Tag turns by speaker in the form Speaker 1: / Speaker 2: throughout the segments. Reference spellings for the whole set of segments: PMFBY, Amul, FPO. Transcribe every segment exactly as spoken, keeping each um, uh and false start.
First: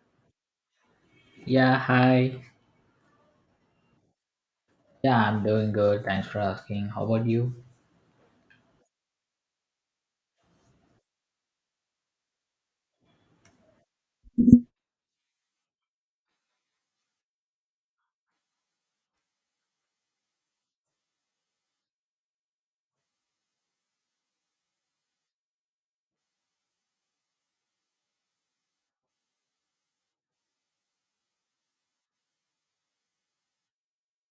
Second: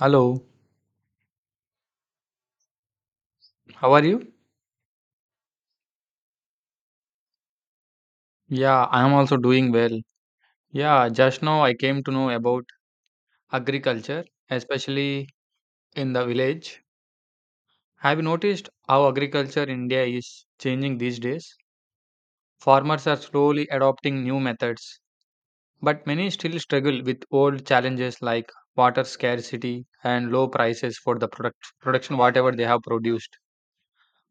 Speaker 1: Hello,
Speaker 2: Yeah, hi.
Speaker 1: how are you?
Speaker 2: Yeah, I'm doing good. Thanks for asking. How about you?
Speaker 1: Yeah, I am also doing well. Yeah, just now I came to know about agriculture, especially in the village. Have you noticed how agriculture in India is changing these days? Farmers are slowly adopting new methods, but many still struggle with old challenges like water scarcity and low prices for the product production whatever they have produced.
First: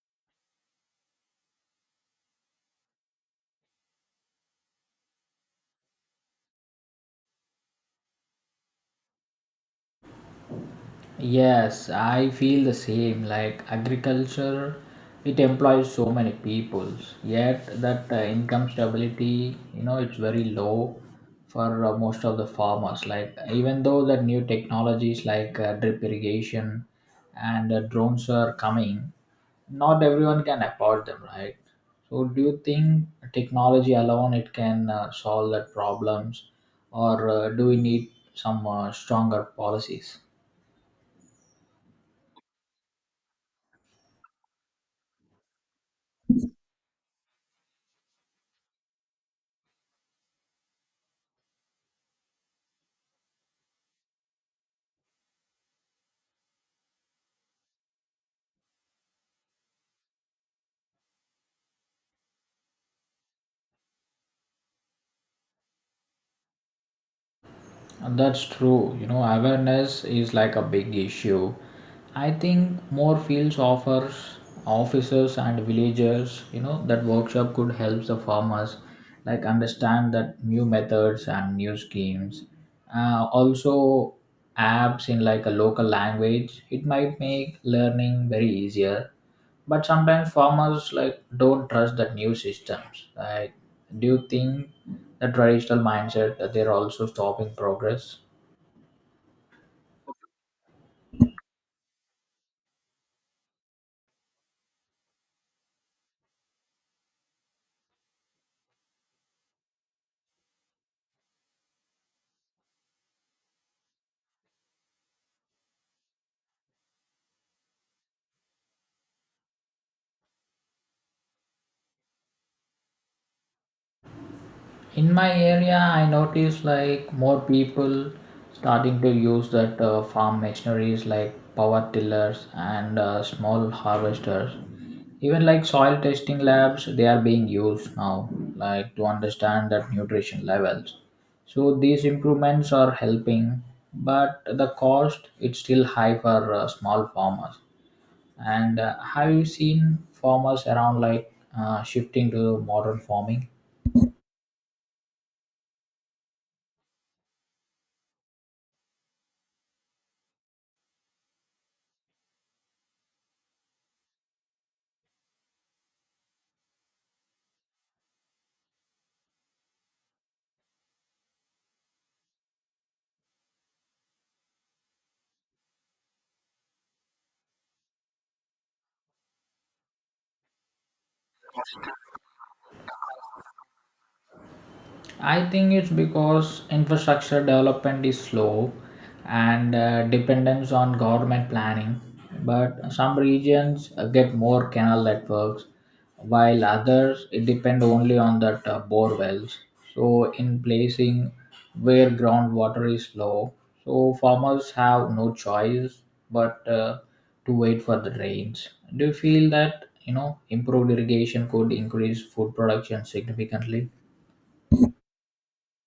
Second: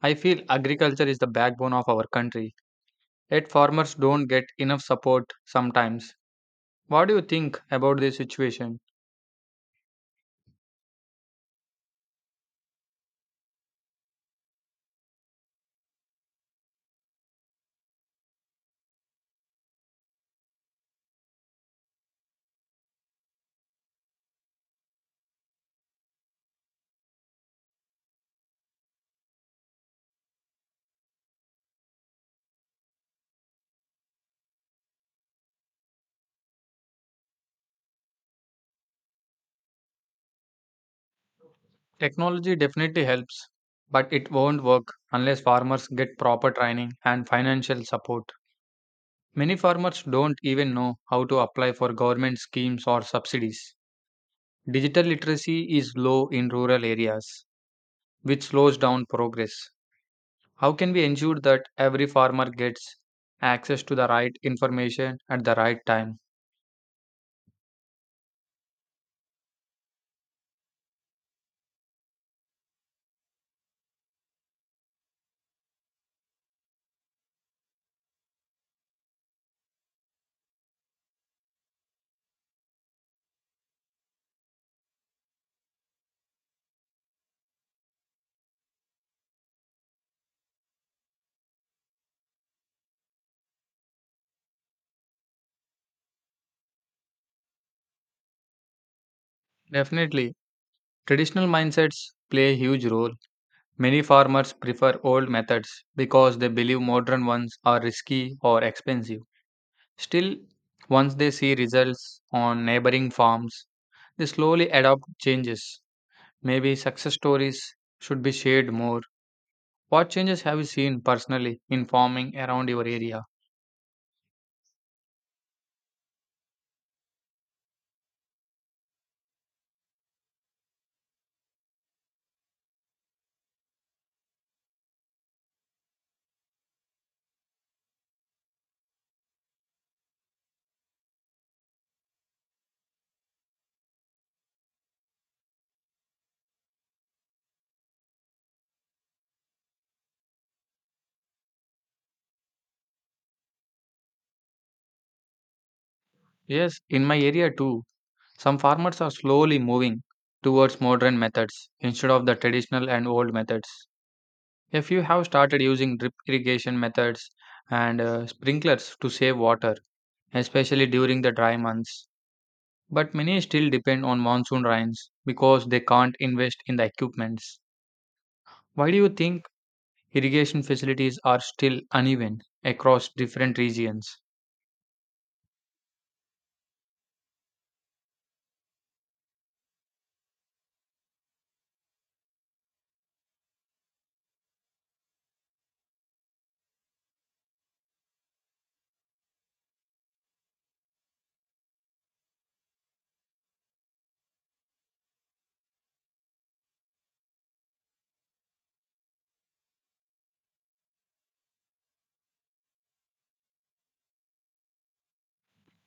Speaker 1: I feel agriculture is the backbone of our country, yet farmers don't get enough support sometimes. What do you think about this situation?
Speaker 2: Yes, I feel the same. Like agriculture, it employs so many peoples. Yet that uh, income stability, you know, it's very low for uh, most of the farmers. Like even though the new technologies like uh, drip irrigation and uh, drones are coming, not everyone can afford them, right? So do you think technology alone it can uh, solve that problems, or uh, do we need some uh, stronger policies?
Speaker 1: Technology definitely helps, but it won't work unless farmers get proper training and financial support. Many farmers don't even know how to apply for government schemes or subsidies. Digital literacy is low in rural areas, which slows down progress. How can we ensure that every farmer gets access to the right information at the right time?
Speaker 2: And That's true. You know, awareness is like a big issue. I think more fields offers officers and villagers, you know, that workshop could help the farmers like understand that new methods and new schemes. Uh, also apps in like a local language, it might make learning very easier, but sometimes farmers like don't trust that new systems. Like, do you think the traditional mindset that they're also stopping progress?
Speaker 1: Definitely, traditional mindsets play a huge role. Many farmers prefer old methods because they believe modern ones are risky or expensive. Still, once they see results on neighboring farms, they slowly adopt changes. Maybe success stories should be shared more. What changes have you seen personally in farming around your area?
Speaker 2: In my area, I notice like more people starting to use that uh, farm machineries like power tillers and uh, small harvesters. Even like soil testing labs, they are being used now, like to understand that nutrition levels. So these improvements are helping, but the cost it's still high for uh, small farmers. And uh, have you seen farmers around like uh, shifting to modern farming?
Speaker 1: Yes, in my area too, some farmers are slowly moving towards modern methods instead of the traditional and old methods. A few have started using drip irrigation methods and uh, sprinklers to save water, especially during the dry months. But many still depend on monsoon rains because they can't invest in the equipments. Why do you think irrigation facilities are still uneven across different regions?
Speaker 2: I think it's because infrastructure development is slow and uh, dependence on government planning. But some regions uh, get more canal networks, while others it depend only on that uh, bore wells. So in placing where groundwater is low, so farmers have no choice but uh, to wait for the rains. Do you feel that, you know, improved irrigation could increase food production significantly?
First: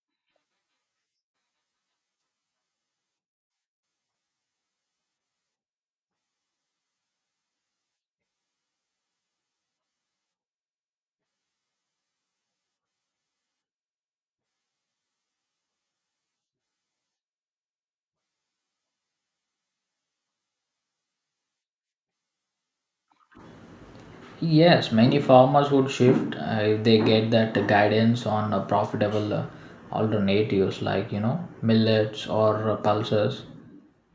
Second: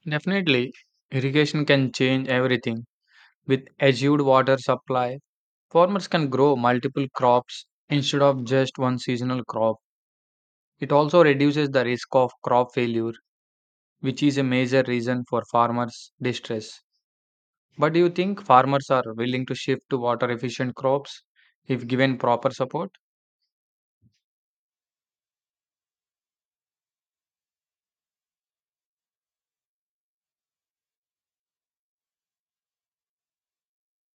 Speaker 1: Definitely, irrigation can change everything. With assured water supply, farmers can grow multiple crops instead of just one seasonal crop. It also reduces the risk of crop failure, which is a major reason for farmers' distress. But do you think farmers are willing to shift to water efficient crops if given proper support?
Speaker 2: Yes, many farmers would shift uh, if they get that guidance on uh, profitable uh, alternatives like, you know, millets or uh, pulses.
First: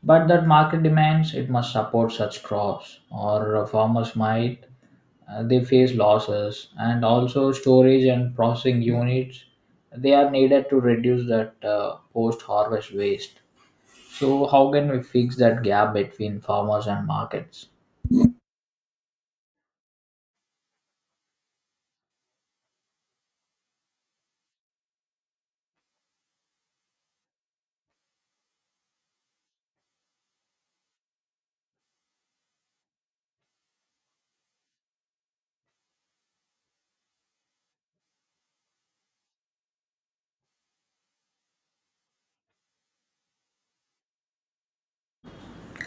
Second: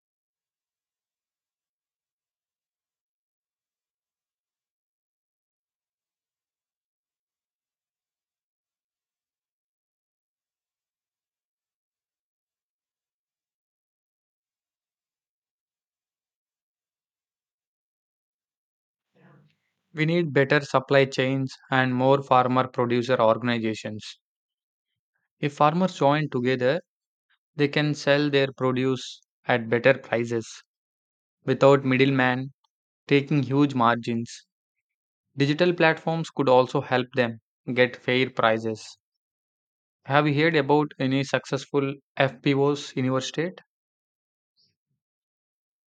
Speaker 2: But that market demands it must support such crops, or uh, farmers might uh, they face losses, and also storage and processing units they are needed to reduce that uh, post-harvest waste. So how can we fix that gap between farmers and markets?
Speaker 1: We need better supply chains and more farmer producer organizations. If farmers join together, they can sell their produce at better prices without middlemen taking huge margins. Digital platforms could also help them get fair prices. Have you heard about any successful F P Os in your state?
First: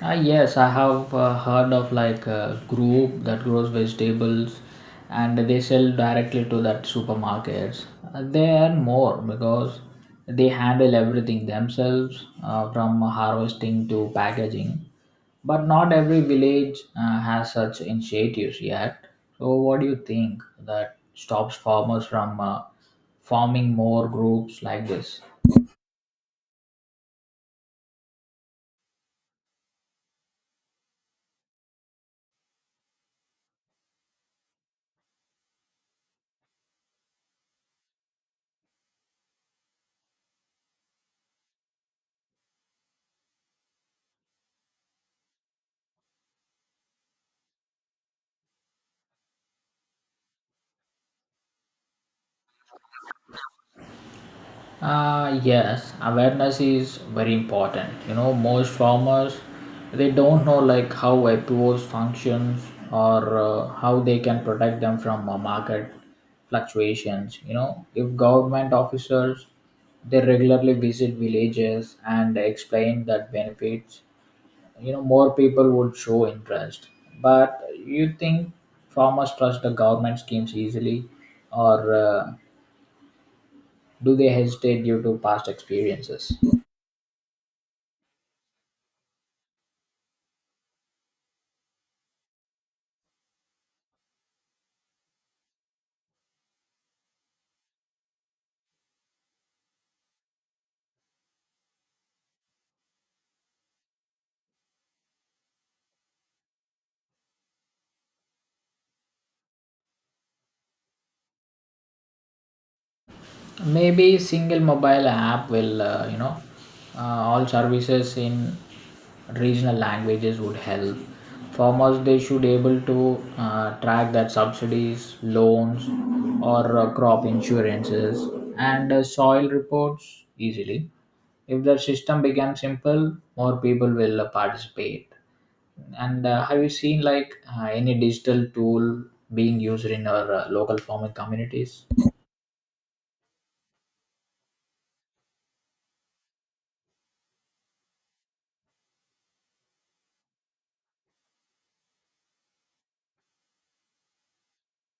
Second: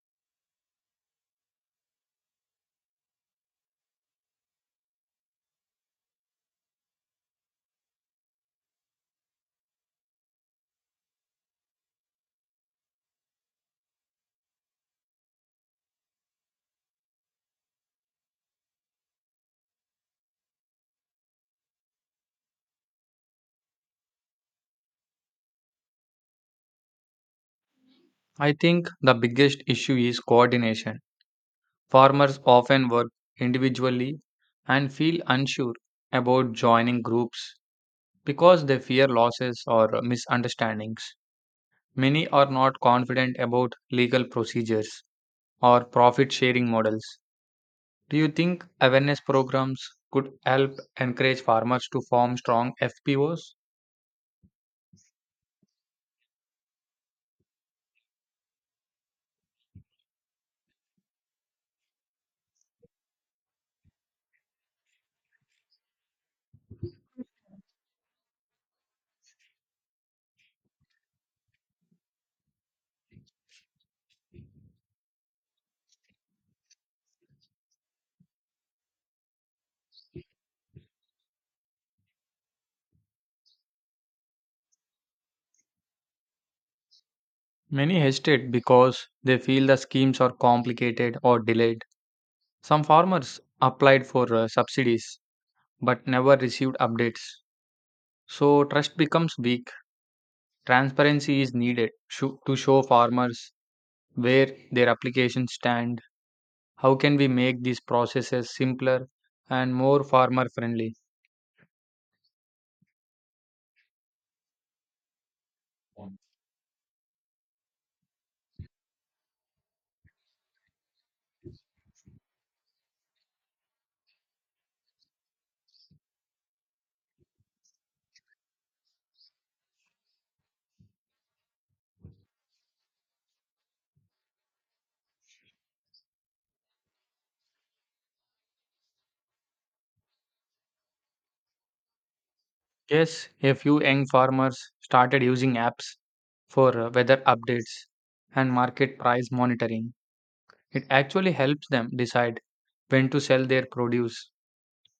Speaker 2: Uh, yes, I have uh, heard of like a group that grows vegetables and they sell directly to that supermarkets. Uh, they earn more because they handle everything themselves uh, from harvesting to packaging. But not every village uh, has such initiatives yet. So, what do you think that stops farmers from uh, forming more groups like this?
Speaker 1: I think the biggest issue is coordination. Farmers often work individually and feel unsure about joining groups because they fear losses or misunderstandings. Many are not confident about legal procedures or profit sharing models. Do you think awareness programs could help encourage farmers to form strong F P Os?
Speaker 2: Uh, yes, awareness is very important. You know, most farmers they don't know like how I P Os functions or uh, how they can protect them from uh, market fluctuations. You know, if government officers they regularly visit villages and explain that benefits, you know, more people would show interest. But you think farmers trust the government schemes easily, or uh, do they hesitate due to past experiences?
Speaker 1: Many hesitate because they feel the schemes are complicated or delayed. Some farmers applied for uh, subsidies but never received updates. So trust becomes weak. Transparency is needed sho- to show farmers where their applications stand. How can we make these processes simpler and more farmer friendly?
Speaker 2: Maybe single mobile app will uh, you know, uh, all services in regional languages would help. Farmers they should able to uh, track that subsidies loans or uh, crop insurances and uh, soil reports easily. If the system becomes simple, more people will uh, participate. And uh, have you seen like uh, any digital tool being used in our uh, local farming communities?
Speaker 1: Yes, a few young farmers started using apps for uh, weather updates and market price monitoring. It actually helps them decide when to sell their produce.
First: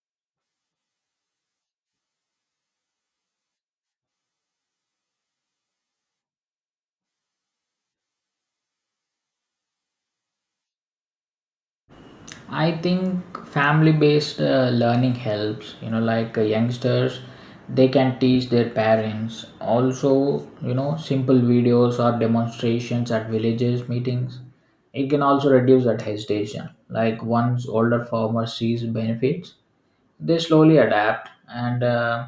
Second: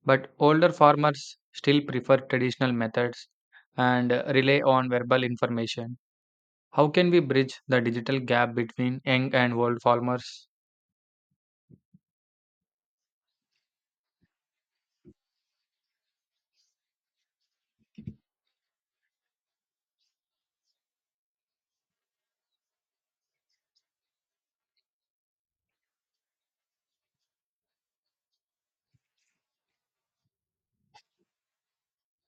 Speaker 1: But older farmers still prefer traditional methods and uh, rely on verbal information. How can we bridge the digital gap between young and old farmers?
Speaker 2: I think family based uh, learning helps. You know, like uh, youngsters, they can teach their parents. Also, you know, simple videos or demonstrations at villages meetings. It can also reduce that hesitation. Like once older farmer sees benefits, they slowly adapt. And uh,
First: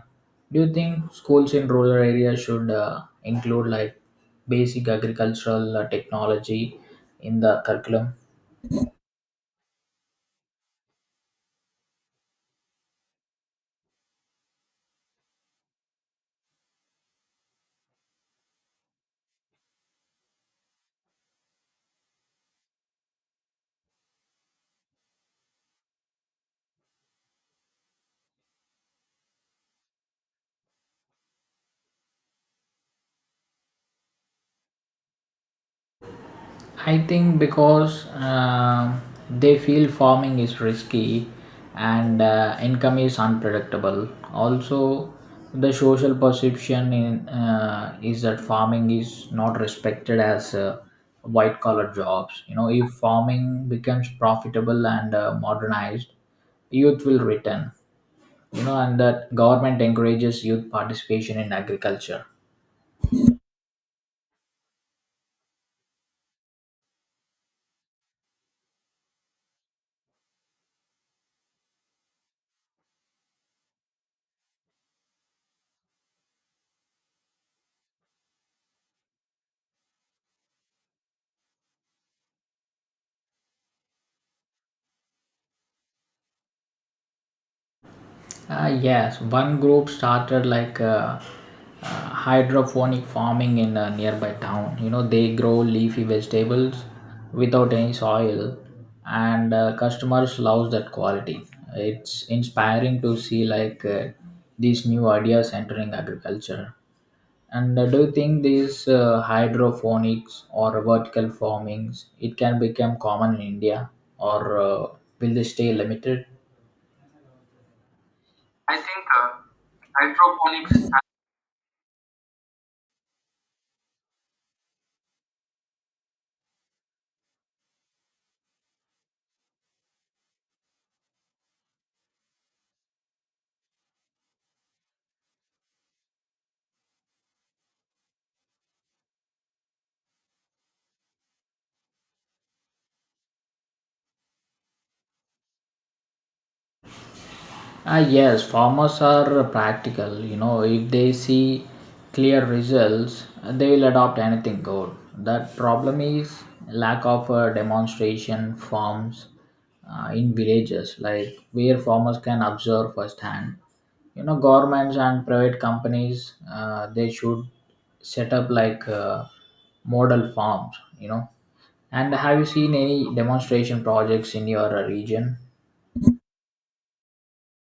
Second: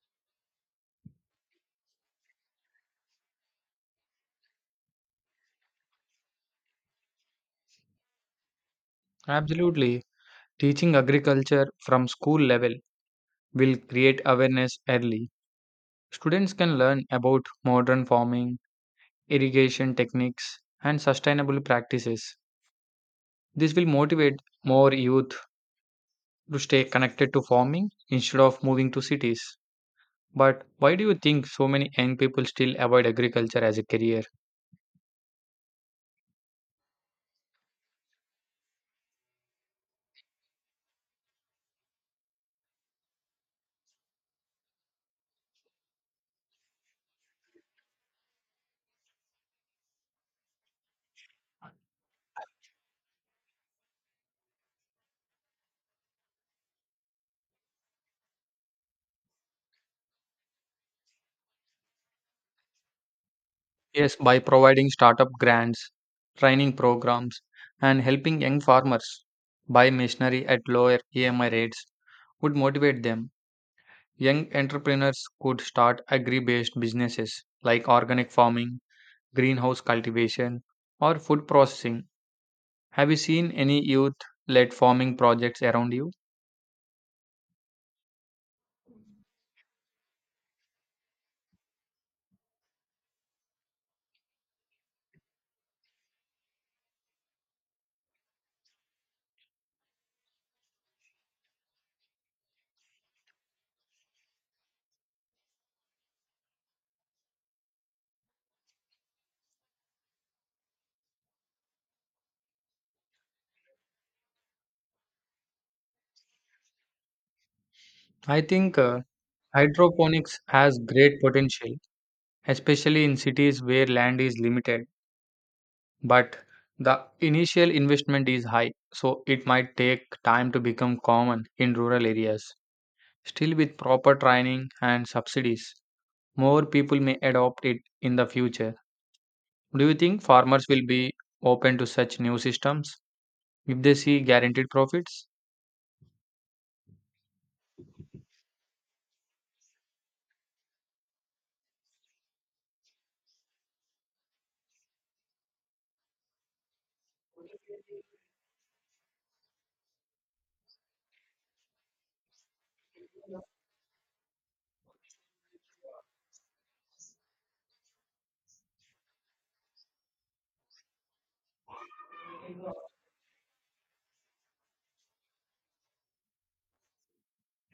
Speaker 2: do you think schools in rural areas should uh, include like basic agricultural uh, technology in the curriculum?
Speaker 1: Absolutely. Teaching agriculture from school level will create awareness early. Students can learn about modern farming, irrigation techniques, and sustainable practices. This will motivate more youth to stay connected to farming instead of moving to cities. But why do you think so many young people still avoid agriculture as a career?
Speaker 2: I think because um they feel farming is risky and uh, income is unpredictable. Also, the social perception in, uh, is that farming is not respected as uh, white collar jobs. You know, if farming becomes profitable and uh, modernized, youth will return. You know, and that government encourages youth participation in agriculture.
Speaker 1: Yes, by providing startup grants, training programs, and helping young farmers buy machinery at lower E M I rates would motivate them. Young entrepreneurs could start agri based businesses like organic farming, greenhouse cultivation, or food processing. Have you seen any youth led farming projects around you?
Speaker 2: Uh, yes, one group started like uh, uh, hydroponic farming in a nearby town. You know, they grow leafy vegetables without any soil, and uh, customers love that quality. It's inspiring to see like uh, these new ideas entering agriculture. And uh, do you think these uh, hydroponics or vertical farmings it can become common in India, or uh, will they stay limited?
Speaker 1: I think
Speaker 2: I think
Speaker 1: uh,
Speaker 2: uh,
Speaker 1: hydroponics has
Speaker 2: hydroponics.
Speaker 1: great potential, especially in cities where land is limited, but the initial investment is high, so it might take time to become common in rural areas. Still, with proper training and subsidies, more people may adopt it in the future. Do you think farmers will be open to such new systems if they see guaranteed profits?
Speaker 2: Ah, yes, farmers are practical. You know, if they see clear results, they will adopt anything good. That problem is lack of uh, demonstration farms uh, in villages, like where farmers can observe firsthand. You know, governments and private companies uh, they should set up like uh, model farms. You know, and have you seen any demonstration projects in your uh, region?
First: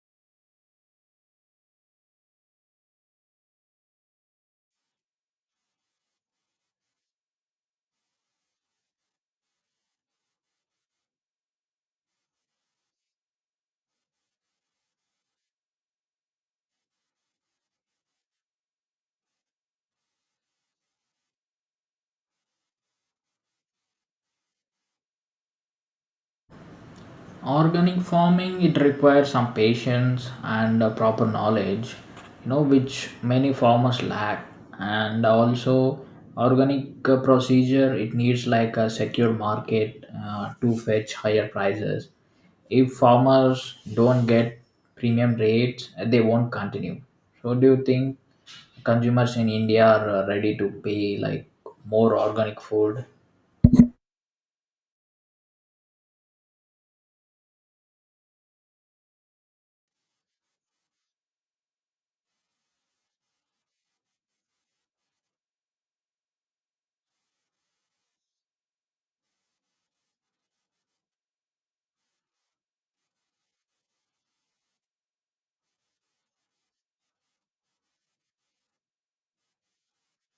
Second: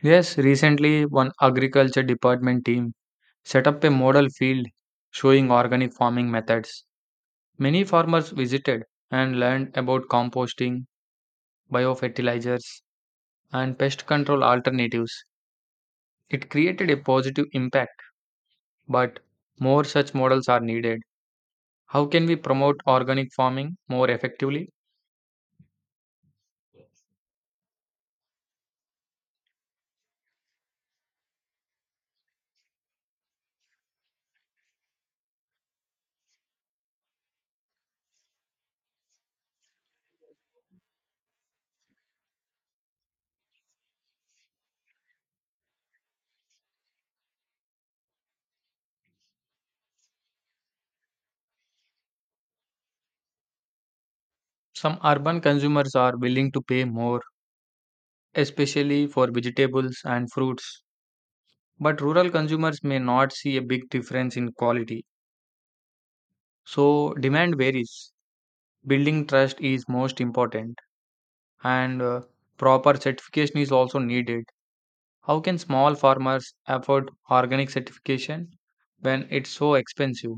Speaker 1: Yes, recently one agriculture department team set up a model field showing organic farming methods. Many farmers visited and learned about composting, biofertilizers, and pest control alternatives. It created a positive impact, but more such models are needed. How can we promote organic farming more effectively?
Speaker 2: Organic farming it requires some patience and uh, proper knowledge, you know, which many farmers lack. And also organic uh, procedure it needs like a secure market uh, to fetch higher prices. If farmers don't get premium rates, uh, they won't continue. So do you think consumers in India are uh, ready to pay like more organic food?
Speaker 1: Some urban consumers are willing to pay more, especially for vegetables and fruits, but rural consumers may not see a big difference in quality. So, demand varies. Building trust is most important, and uh, proper certification is also needed. How can small farmers afford organic certification when it's so expensive?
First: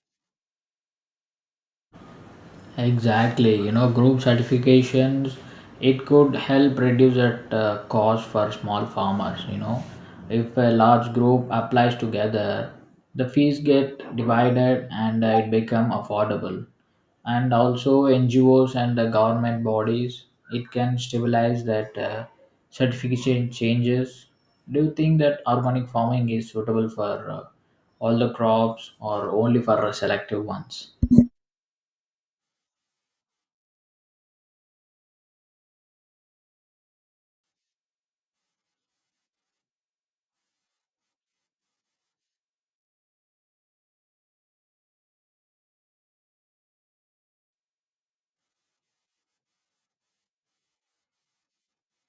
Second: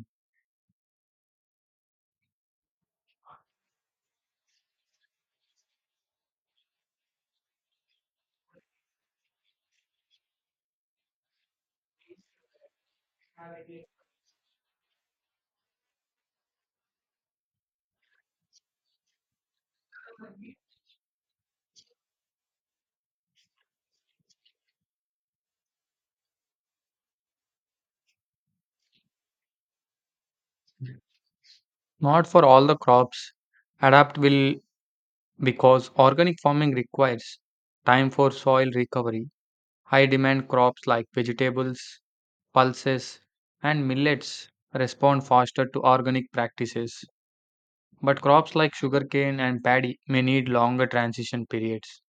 Speaker 2: Exactly, you know, group certifications it could help reduce that uh, cost for small farmers. You know, if a large group applies together, the fees get divided and uh, it become affordable. And also N G Os and the government bodies, it can stabilize that uh, certification changes. Do you think that organic farming is suitable for uh, all the crops or only for uh, selective ones?
Speaker 1: Not for all the crops. Adapt will because organic farming requires time for soil recovery. High demand crops like vegetables, pulses, and millets respond faster to organic practices. But crops like sugarcane and paddy may need longer transition periods.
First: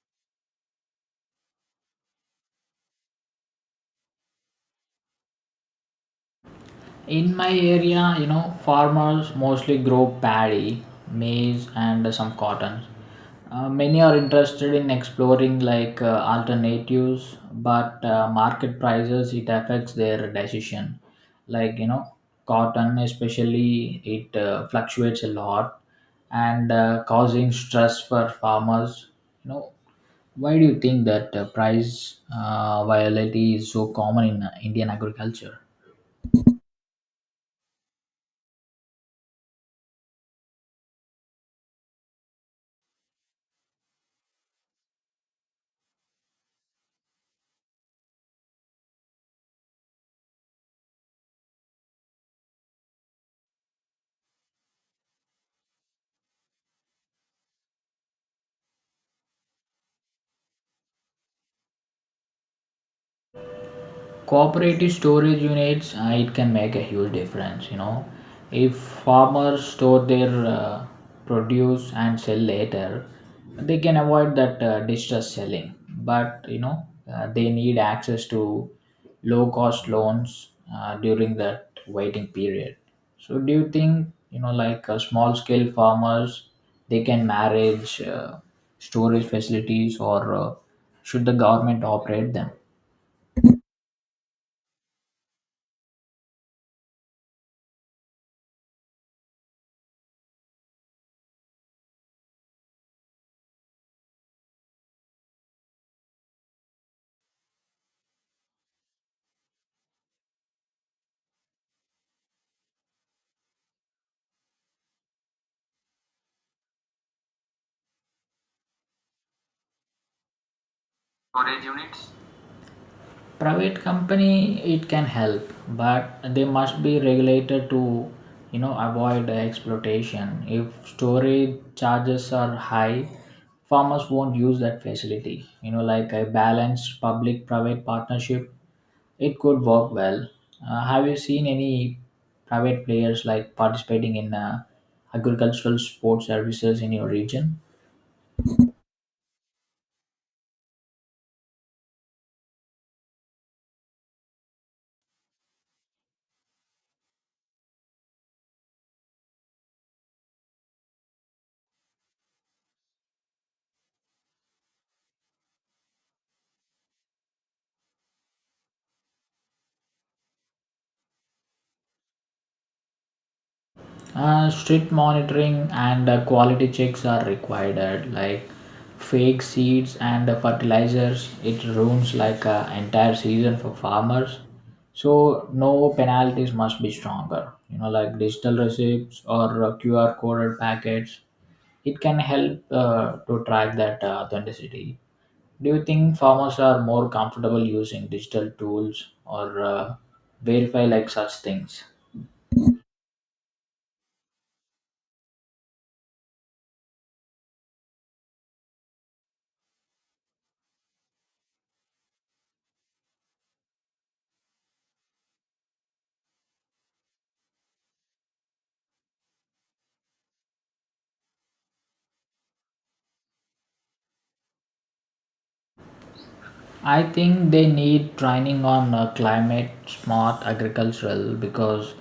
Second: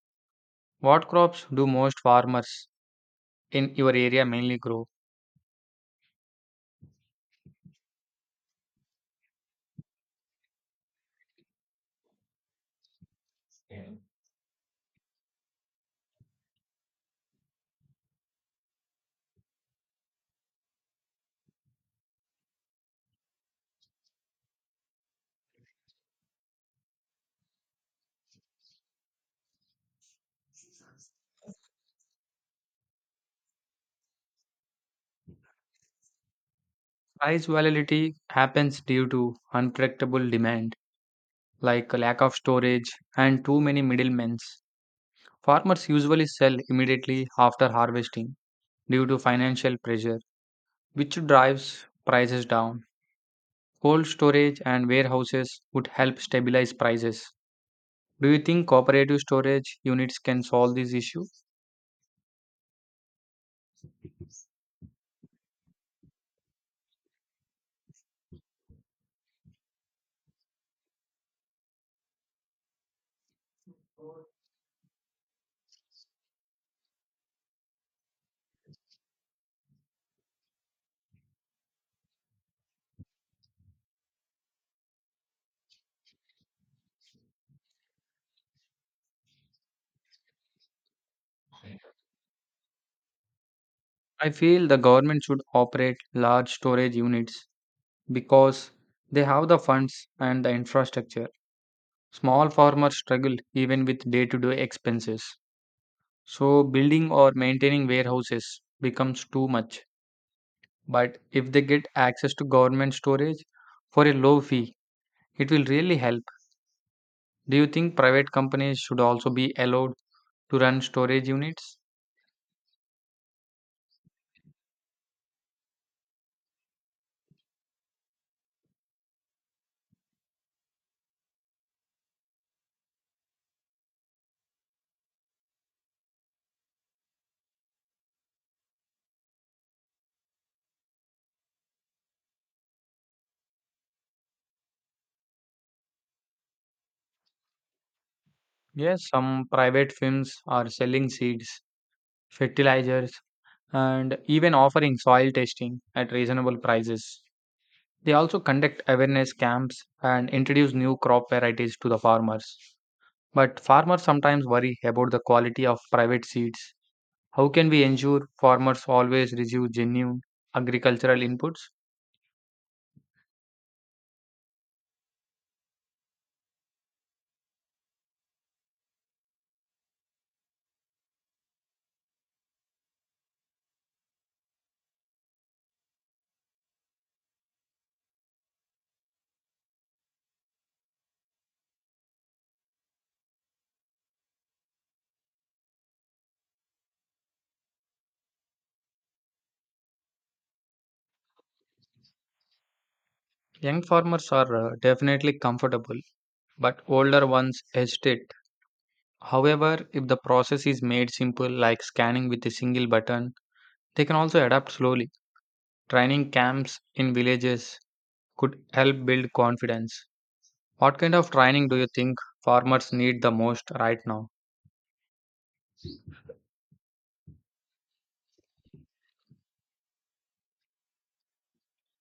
Speaker 1: What crops do most farmers in your area mainly grow?
Speaker 2: In my area, you know, farmers mostly grow paddy, maize, and some cotton. Uh, many are interested in exploring like uh, alternatives, but uh, market prices it affects their decision. Like, you know, cotton especially it uh, fluctuates a lot and uh, causing stress for farmers. You know, why do you think that uh, price uh, volatility is so common in uh, Indian agriculture?
Speaker 1: Price volatility happens due to unpredictable demand, like a lack of storage and too many middlemen. Farmers usually sell immediately after harvesting due to financial pressure, which drives prices down. Cold storage and warehouses would help stabilize prices. Do you think cooperative storage units can solve this issue?
Speaker 2: Cooperative storage units, uh, it can make a huge difference, you know. If farmers store their uh, produce and sell later, they can avoid that uh, distress selling. But, you know, uh, they need access to low cost loans uh, during that waiting period. So do you think, you know, like uh, small scale farmers they can manage uh, storage facilities, or uh, should the government operate them?
Speaker 1: I feel the government should operate large storage units because they have the funds and the infrastructure. Small farmers struggle even with day to day expenses. So, building or maintaining warehouses becomes too much. But if they get access to government storage for a low fee, it will really help. Do you think private companies should also be allowed to run storage
Speaker 2: Storage
Speaker 1: units?
Speaker 2: units, private company, it can help, but they must be regulated to, you know, avoid exploitation. If storage charges are high, farmers won't use that facility. You know, like a balanced public private partnership, it could work well. Uh, have you seen any private players like participating in uh, agricultural support services in your region?
Speaker 1: Yes, some private firms are selling seeds, fertilizers, and even offering soil testing at reasonable prices. They also conduct awareness camps and introduce new crop varieties to the farmers. But farmers sometimes worry about the quality of private seeds. How can we ensure farmers always receive genuine agricultural inputs?
Speaker 2: Uh, strict monitoring and uh, quality checks are required, like fake seeds and uh, fertilizers. It ruins like uh, entire season for farmers. So no penalties must be stronger. You know, like digital receipts or uh, Q R coded packets. It can help uh, to track that uh, authenticity. Do you think farmers are more comfortable using digital tools or uh, verify like such things?
Speaker 1: Young farmers are uh, definitely comfortable, but older ones hesitate. However, if the process is made simple, like scanning with a single button, they can also adapt slowly. Training camps in villages could help build confidence. What kind of training do you think farmers need the most right now?
Speaker 2: I think they need training on uh, climate smart agricultural because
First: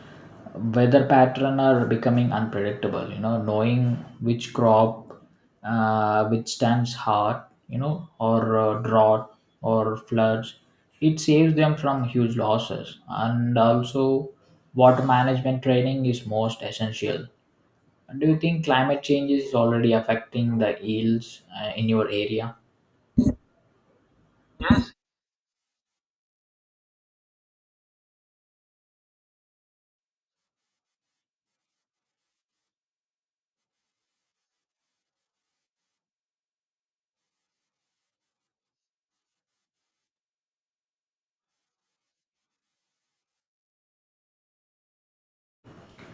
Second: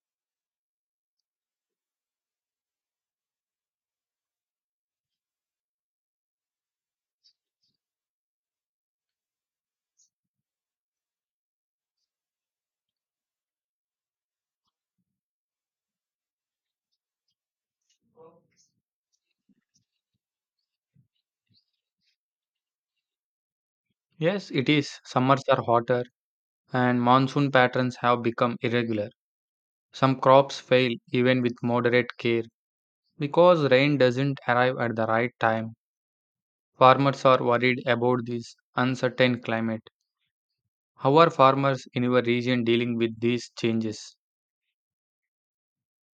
Speaker 2: weather pattern are becoming unpredictable. You know, knowing which crop uh, withstands hard, you know, or uh, drought or floods, it saves them from huge losses. And also, water management training is most essential. Do you think climate change is already affecting the yields uh, in your area?
Speaker 1: Yes, it
Speaker 2: Yes,
Speaker 1: is. Summers are hotter, and monsoon patterns have become irregular. Some crops fail even with moderate care because rain doesn't arrive at the right time. Farmers are worried about this uncertain climate. How are farmers in your region dealing with these changes?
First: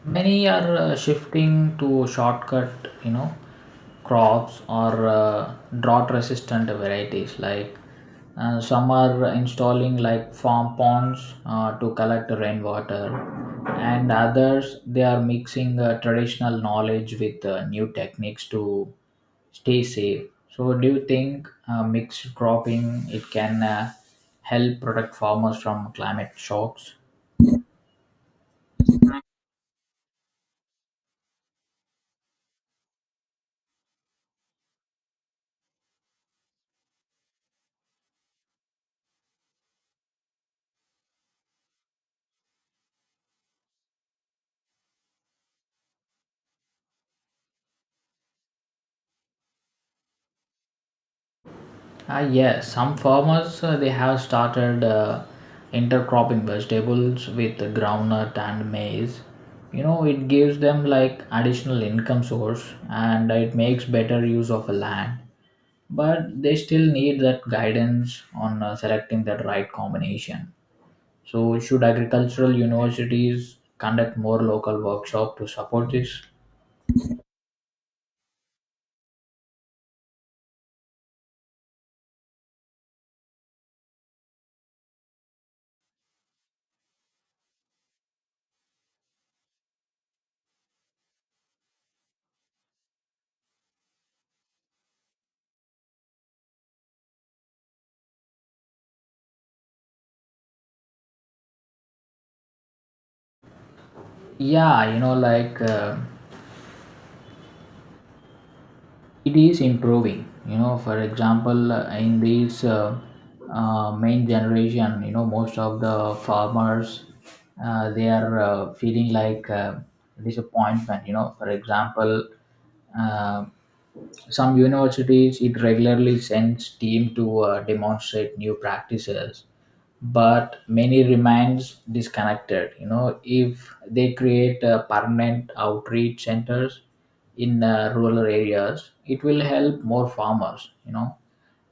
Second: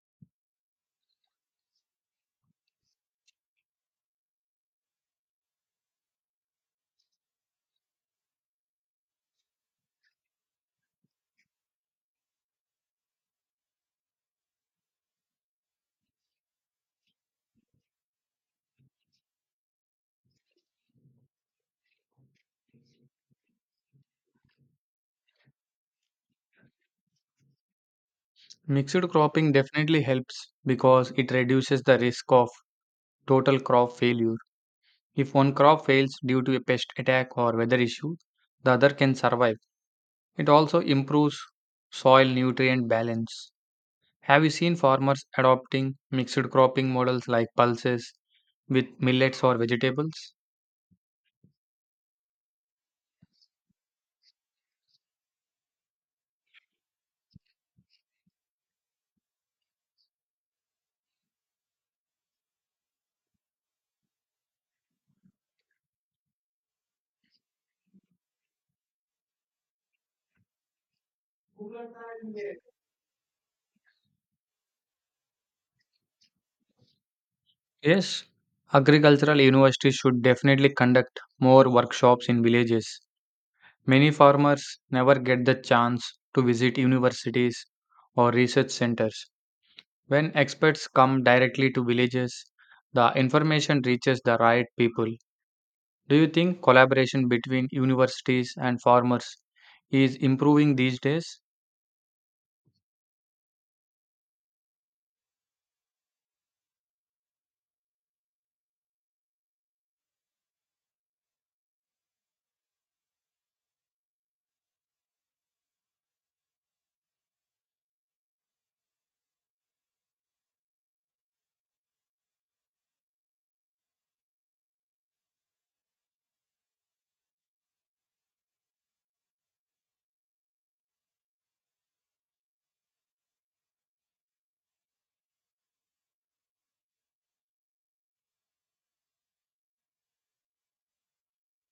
Speaker 2: many are uh, shifting to shortcut, you know, crops or uh, drought resistant varieties. Like, uh, some are installing like farm ponds uh, to collect rainwater, and others they are mixing uh, traditional knowledge with uh, new techniques to stay safe. So, do you think uh, mixed cropping it can uh, help protect farmers from climate shocks?
Speaker 1: Mixed cropping definitely helps because it reduces the risk of total crop failure. If one crop fails due to a pest attack or weather issue, the other can survive. It also improves soil nutrient balance. Have you seen farmers adopting mixed cropping models like pulses with millets or vegetables?
Speaker 2: Ah, yes, some farmers uh, they have started uh, intercropping vegetables with groundnut and maize. You know, it gives them like additional income source and it makes better use of the land. But they still need that guidance on uh, selecting the right combination. So, should agricultural universities conduct more local workshop to support this?
Speaker 1: Yes, agricultural universities should definitely conduct more workshops in villages. Many farmers never get the chance to visit universities or research centers. When experts come directly to villages, the information reaches the right people. Do you think collaboration between universities and farmers is improving these days?
Speaker 2: Yeah, you know, like. Uh, it is improving, you know. For example, uh, in this uh, uh, main generation, you know, most of the farmers uh, they are uh, feeling like uh, disappointment. You know, for example, uh, some universities it regularly sends team to uh, demonstrate new practices, but many remains disconnected. You know, if they create uh, permanent outreach centers in uh, rural areas, it will help more farmers, you know.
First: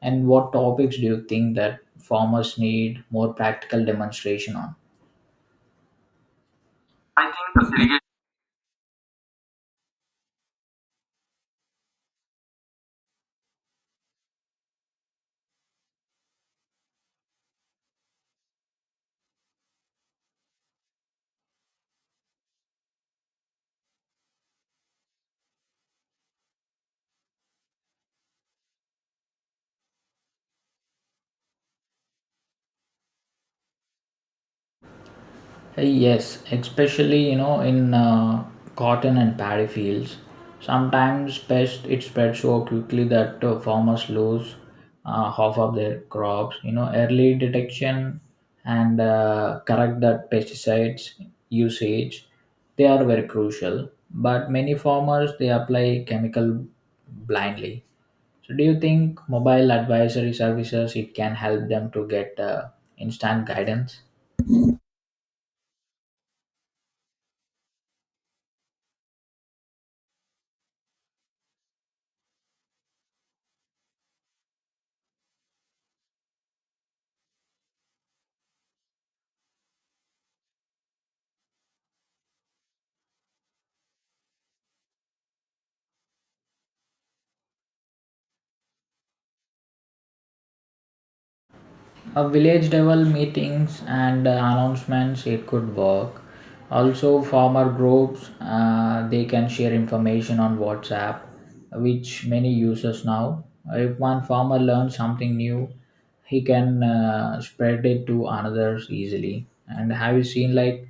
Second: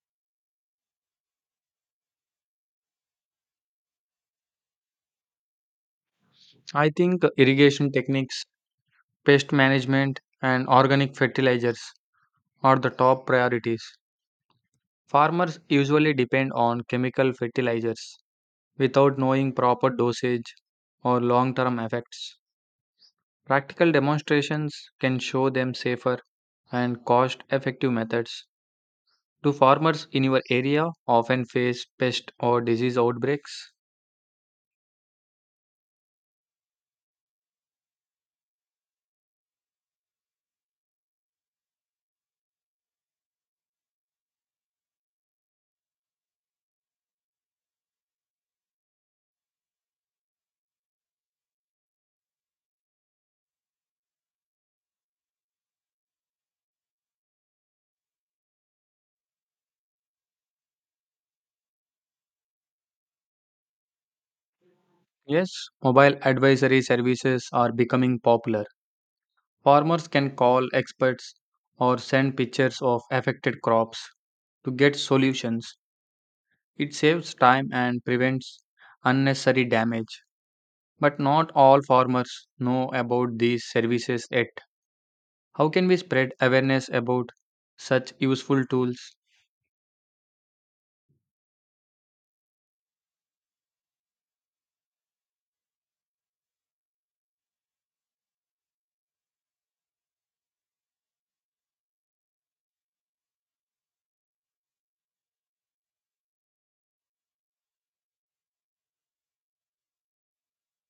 Speaker 2: And what topics do you think that farmers need more practical demonstration on?
Speaker 1: I think
Speaker 2: I think.
Speaker 1: irrigation techniques, pest management, and organic fertilizers are the top priorities. Farmers usually depend on chemical fertilizers without knowing proper dosage or long term effects. Practical demonstrations can show them safer and cost effective methods. Do farmers in your area often face pest or disease outbreaks?
Speaker 2: Hey, yes, especially, you know, in uh, cotton and paddy fields, sometimes pest it spreads so quickly that uh, farmers lose uh, half of their crops. You know, early detection and uh, correct that pesticides usage, they are very crucial. But many farmers they apply chemical blindly. So, do you think mobile advisory services it can help them to get uh, instant guidance?
Speaker 1: Yes, mobile advisory services are becoming popular. Farmers can call experts or send pictures of affected crops to get solutions. It saves time and prevents unnecessary damage. But not all farmers know about these services yet. How can we spread awareness about such useful tools?
Speaker 2: A village level meetings and uh, announcements it could work. Also farmer groups, uh, they can share information on whatsapp, which many users now. If one farmer learns something new, he can uh, spread it to others easily. And have you seen like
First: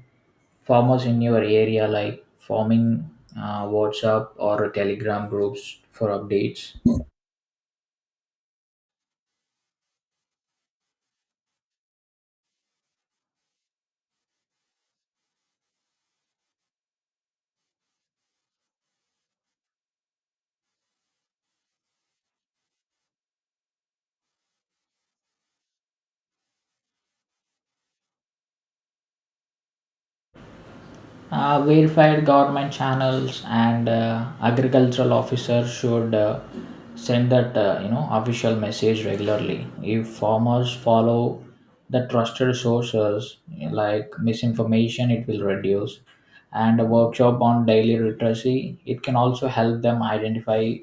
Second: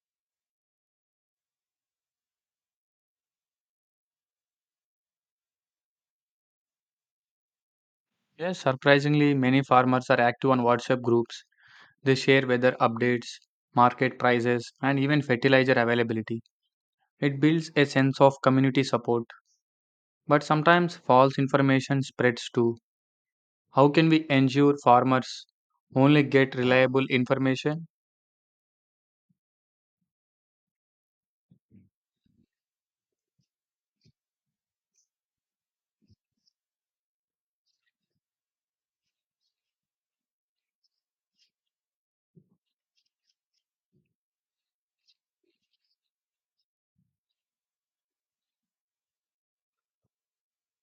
Speaker 2: farmers in your area like forming uh, whatsapp or telegram groups for updates?
Speaker 1: Yes, surprisingly, many farmers are active on WhatsApp groups. They share weather updates, market prices, and even fertilizer availability. It builds a sense of community support. But sometimes false information spreads too. How can we ensure farmers only get reliable information?
Speaker 2: Uh, verified government channels and uh, agricultural officers should uh, send that uh, you know official message regularly. If farmers follow the trusted sources, like misinformation, it will reduce. And a workshop on daily literacy, it can also help them identify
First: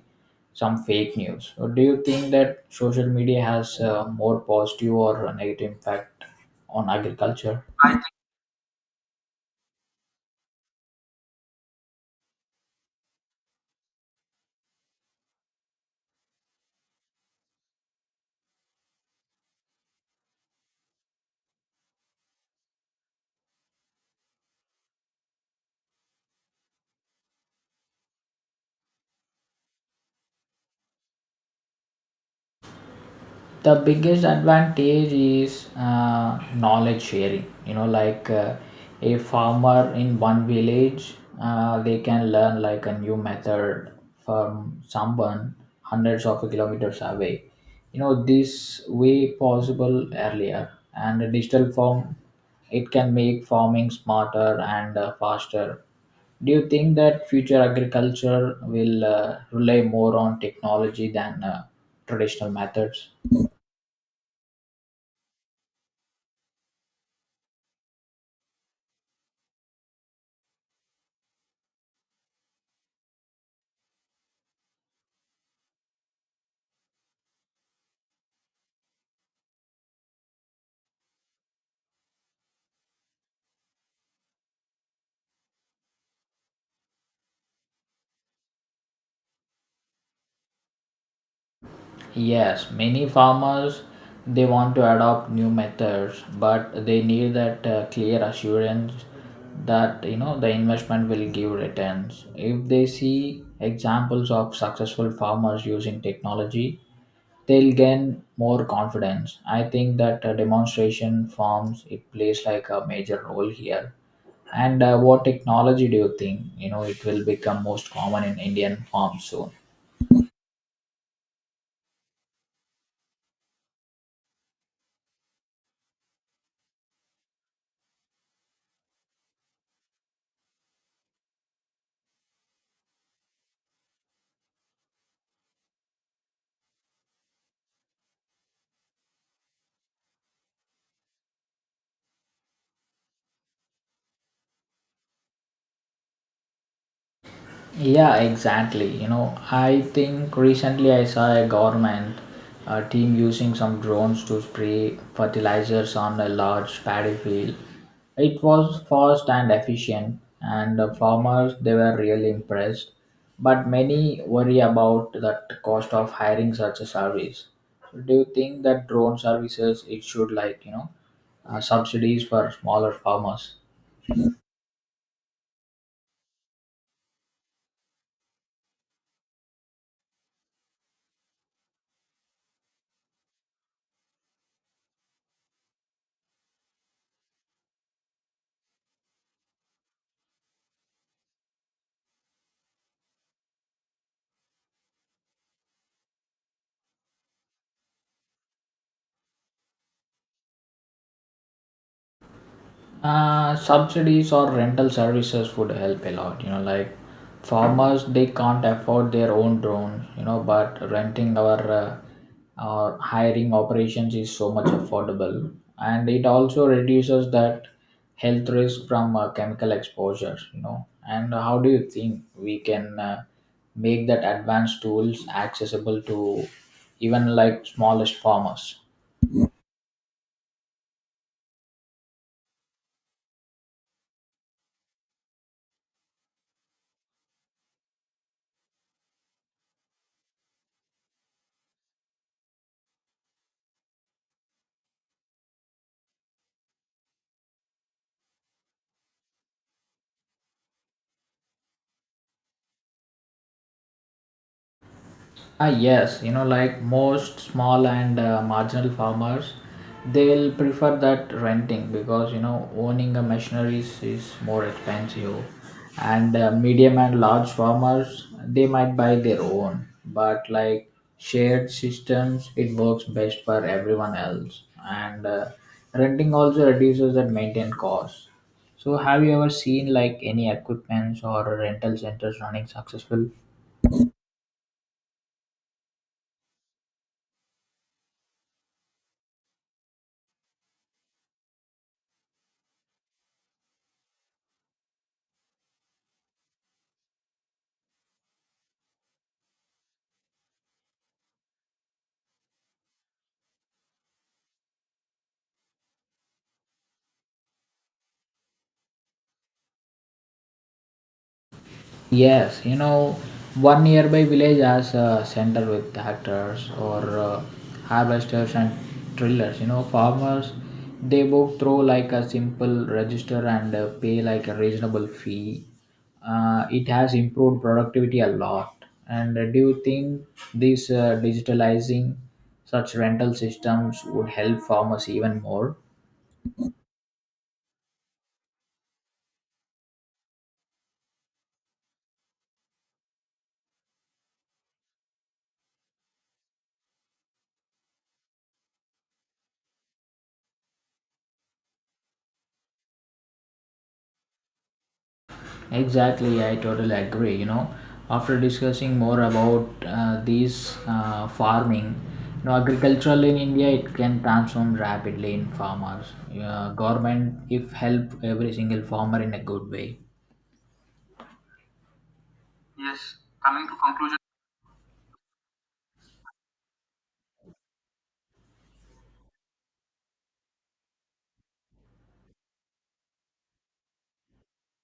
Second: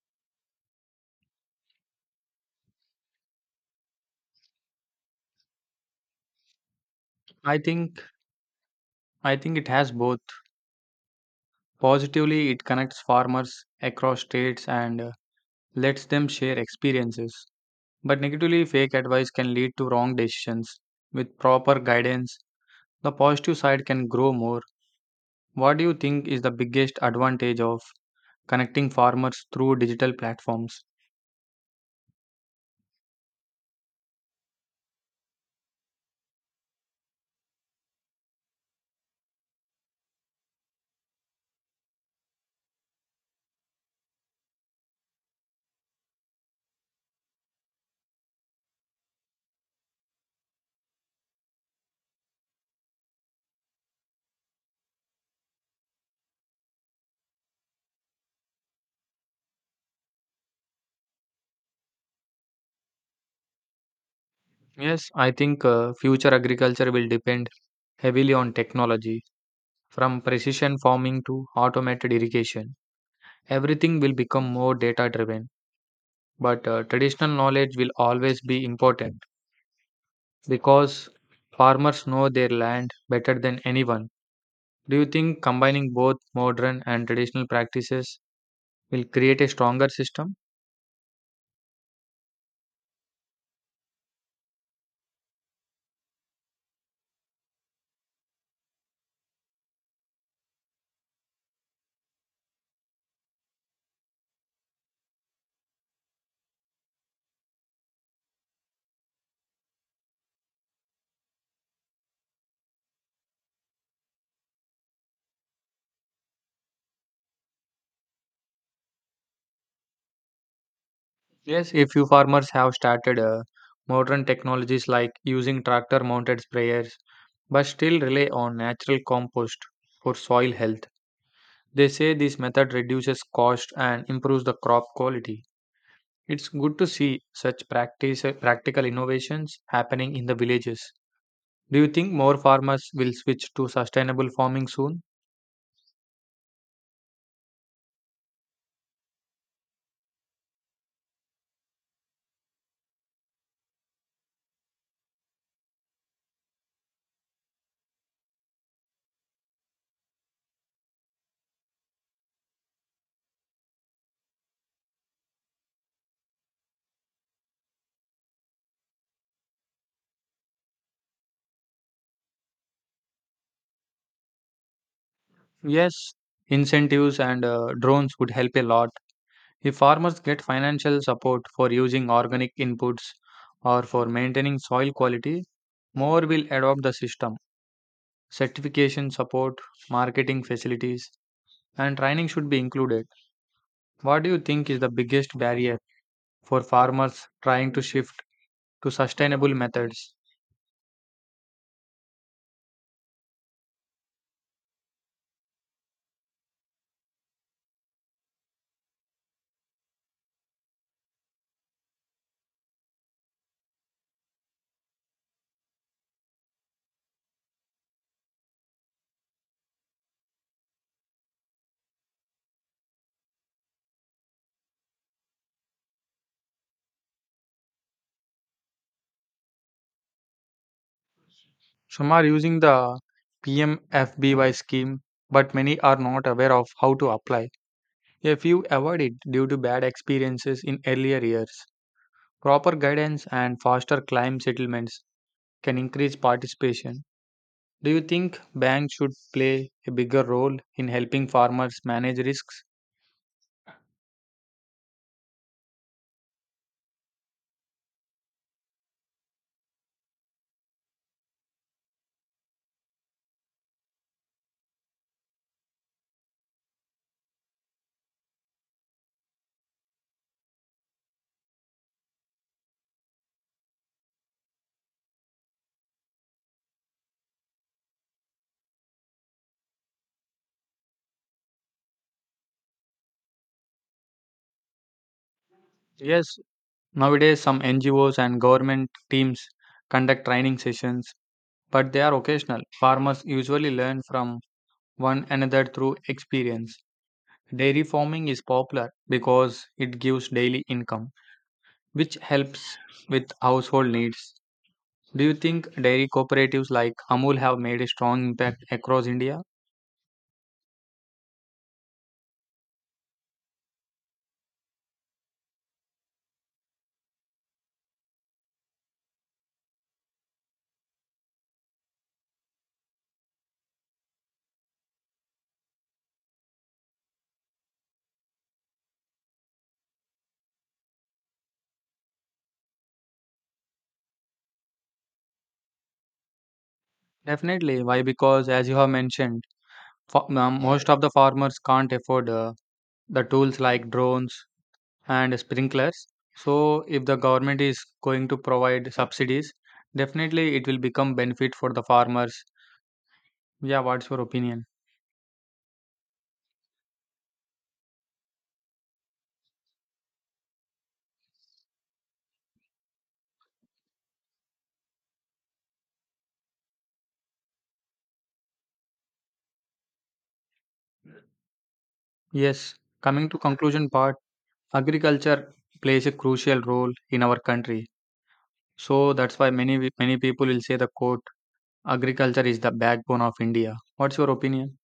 Speaker 2: some fake news. So do you think that social media has uh, more positive or negative impact on
Speaker 1: I
Speaker 2: agriculture? I
Speaker 1: think I think it has both. Positively, it connects farmers across states and uh, lets them share experiences. But negatively, fake advice can lead to wrong decisions. With proper guidance, the positive side can grow more. What do you think is the biggest advantage of connecting farmers through digital platforms?
Speaker 2: the biggest advantage is uh, knowledge sharing, you know, like uh, a farmer in one village, uh, they can learn like a new method from someone hundreds of kilometers away. You know this way possible earlier, and a digital form, it can make farming smarter and uh, faster. Do you think that future agriculture will uh, rely more on technology than uh, traditional methods?
Speaker 1: Yes, I think uh, future agriculture will depend heavily on technology, from precision farming to automated irrigation. Everything will become more data driven, but uh, traditional knowledge will always be important because farmers know their land better than anyone. Do you think combining both modern and traditional practices will create a stronger system?
Speaker 2: Yes, many farmers, they want to adopt new methods, but they need that uh, clear assurance that, you know, the investment will give returns. If they see examples of successful farmers using technology, they'll gain more confidence. I think that uh, demonstration farms it plays like a major role here. And uh, what technology do you think, you know, it will become most common in Indian farms soon?
Speaker 1: Yes, a few farmers have started uh, modern technologies like using tractor mounted sprayers, but still rely on natural compost for soil health. They say this method reduces cost and improves the crop quality. It's good to see such practice, uh, practical innovations happening in the villages. Do you think more farmers will switch to sustainable farming soon?
Speaker 2: Yeah, exactly. You know, I think recently I saw a government uh, team using some drones to spray fertilizers on a large paddy field. It was fast and efficient, and the farmers they were really impressed. But many worry about the cost of hiring such a service. So do you think that drone services it should, like, you know, uh, subsidies for smaller farmers?
Speaker 1: Yes, incentives and uh, drones would help a lot. If farmers get financial support for using organic inputs or for maintaining soil quality, more will adopt the system. Certification support, marketing facilities, and training should be included. What do you think is the biggest barrier for farmers trying to shift to sustainable methods?
Speaker 2: Uh, subsidies or rental services would help a lot. You know, like farmers, they can't afford their own drones. You know, but renting our uh, or hiring operations is so much affordable, and it also reduces that health risk from uh, chemical exposures. You know, and how do you think we can uh, make that advanced tools accessible to even like smallest farmers?
Speaker 1: Some are using the P M F B Y scheme, but many are not aware of how to apply. A few avoid it due to bad experiences in earlier years. Proper guidance and faster claim settlements can increase participation. Do you think banks should play a bigger role in helping farmers manage risks?
Speaker 2: Ah, yes, you know, like most small and uh, marginal farmers, they'll prefer that renting, because, you know, owning a machinery is is more expensive, and uh, medium and large farmers, they might buy their own, but like shared systems, it works best for everyone else, and uh, renting also reduces that maintenance cost. So, have you ever seen like any equipments or rental centers running successful?
Speaker 1: Yes, nowadays some N G Os and government teams conduct training sessions, but they are occasional. Farmers usually learn from one another through experience. Dairy farming is popular because it gives daily income, which helps with household needs. Do you think dairy cooperatives like Amul have made a strong impact across India?
Speaker 2: Yes, you know, one nearby village has a center with tractors or uh, harvesters and trillers. You know, farmers they book through like a simple register and uh, pay like a reasonable fee. Uh, it has improved productivity a lot. And uh, do you think this uh, digitalizing such rental systems would help farmers even more?
Speaker 1: Definitely. Why? Because, as you have mentioned, fa- um, most of the farmers can't afford uh, the tools like drones and sprinklers. So, if the government is going to provide subsidies, definitely it will become benefit for the farmers. Yeah, what's your opinion?
Speaker 2: Exactly, I totally agree. You know, after discussing more about uh, these uh, farming, you know, agricultural in India it can transform rapidly in farmers. Uh, government if help every single farmer in a good way.
Speaker 1: Yes.
Speaker 2: Yes,
Speaker 1: Coming to
Speaker 2: coming to
Speaker 1: conclusion part,
Speaker 2: conclusion.
Speaker 1: agriculture plays a crucial role in our country. So that's why many many people will say the quote, "Agriculture is the backbone of India." What's your opinion?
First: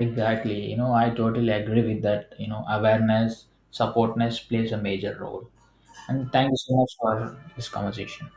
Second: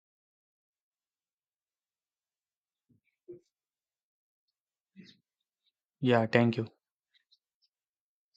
Speaker 2: Exactly, you know, I totally agree with that. You know, awareness, supportness plays a major role.
Speaker 1: Yeah,
Speaker 2: And thank
Speaker 1: thank
Speaker 2: you
Speaker 1: you.
Speaker 2: so much for this conversation.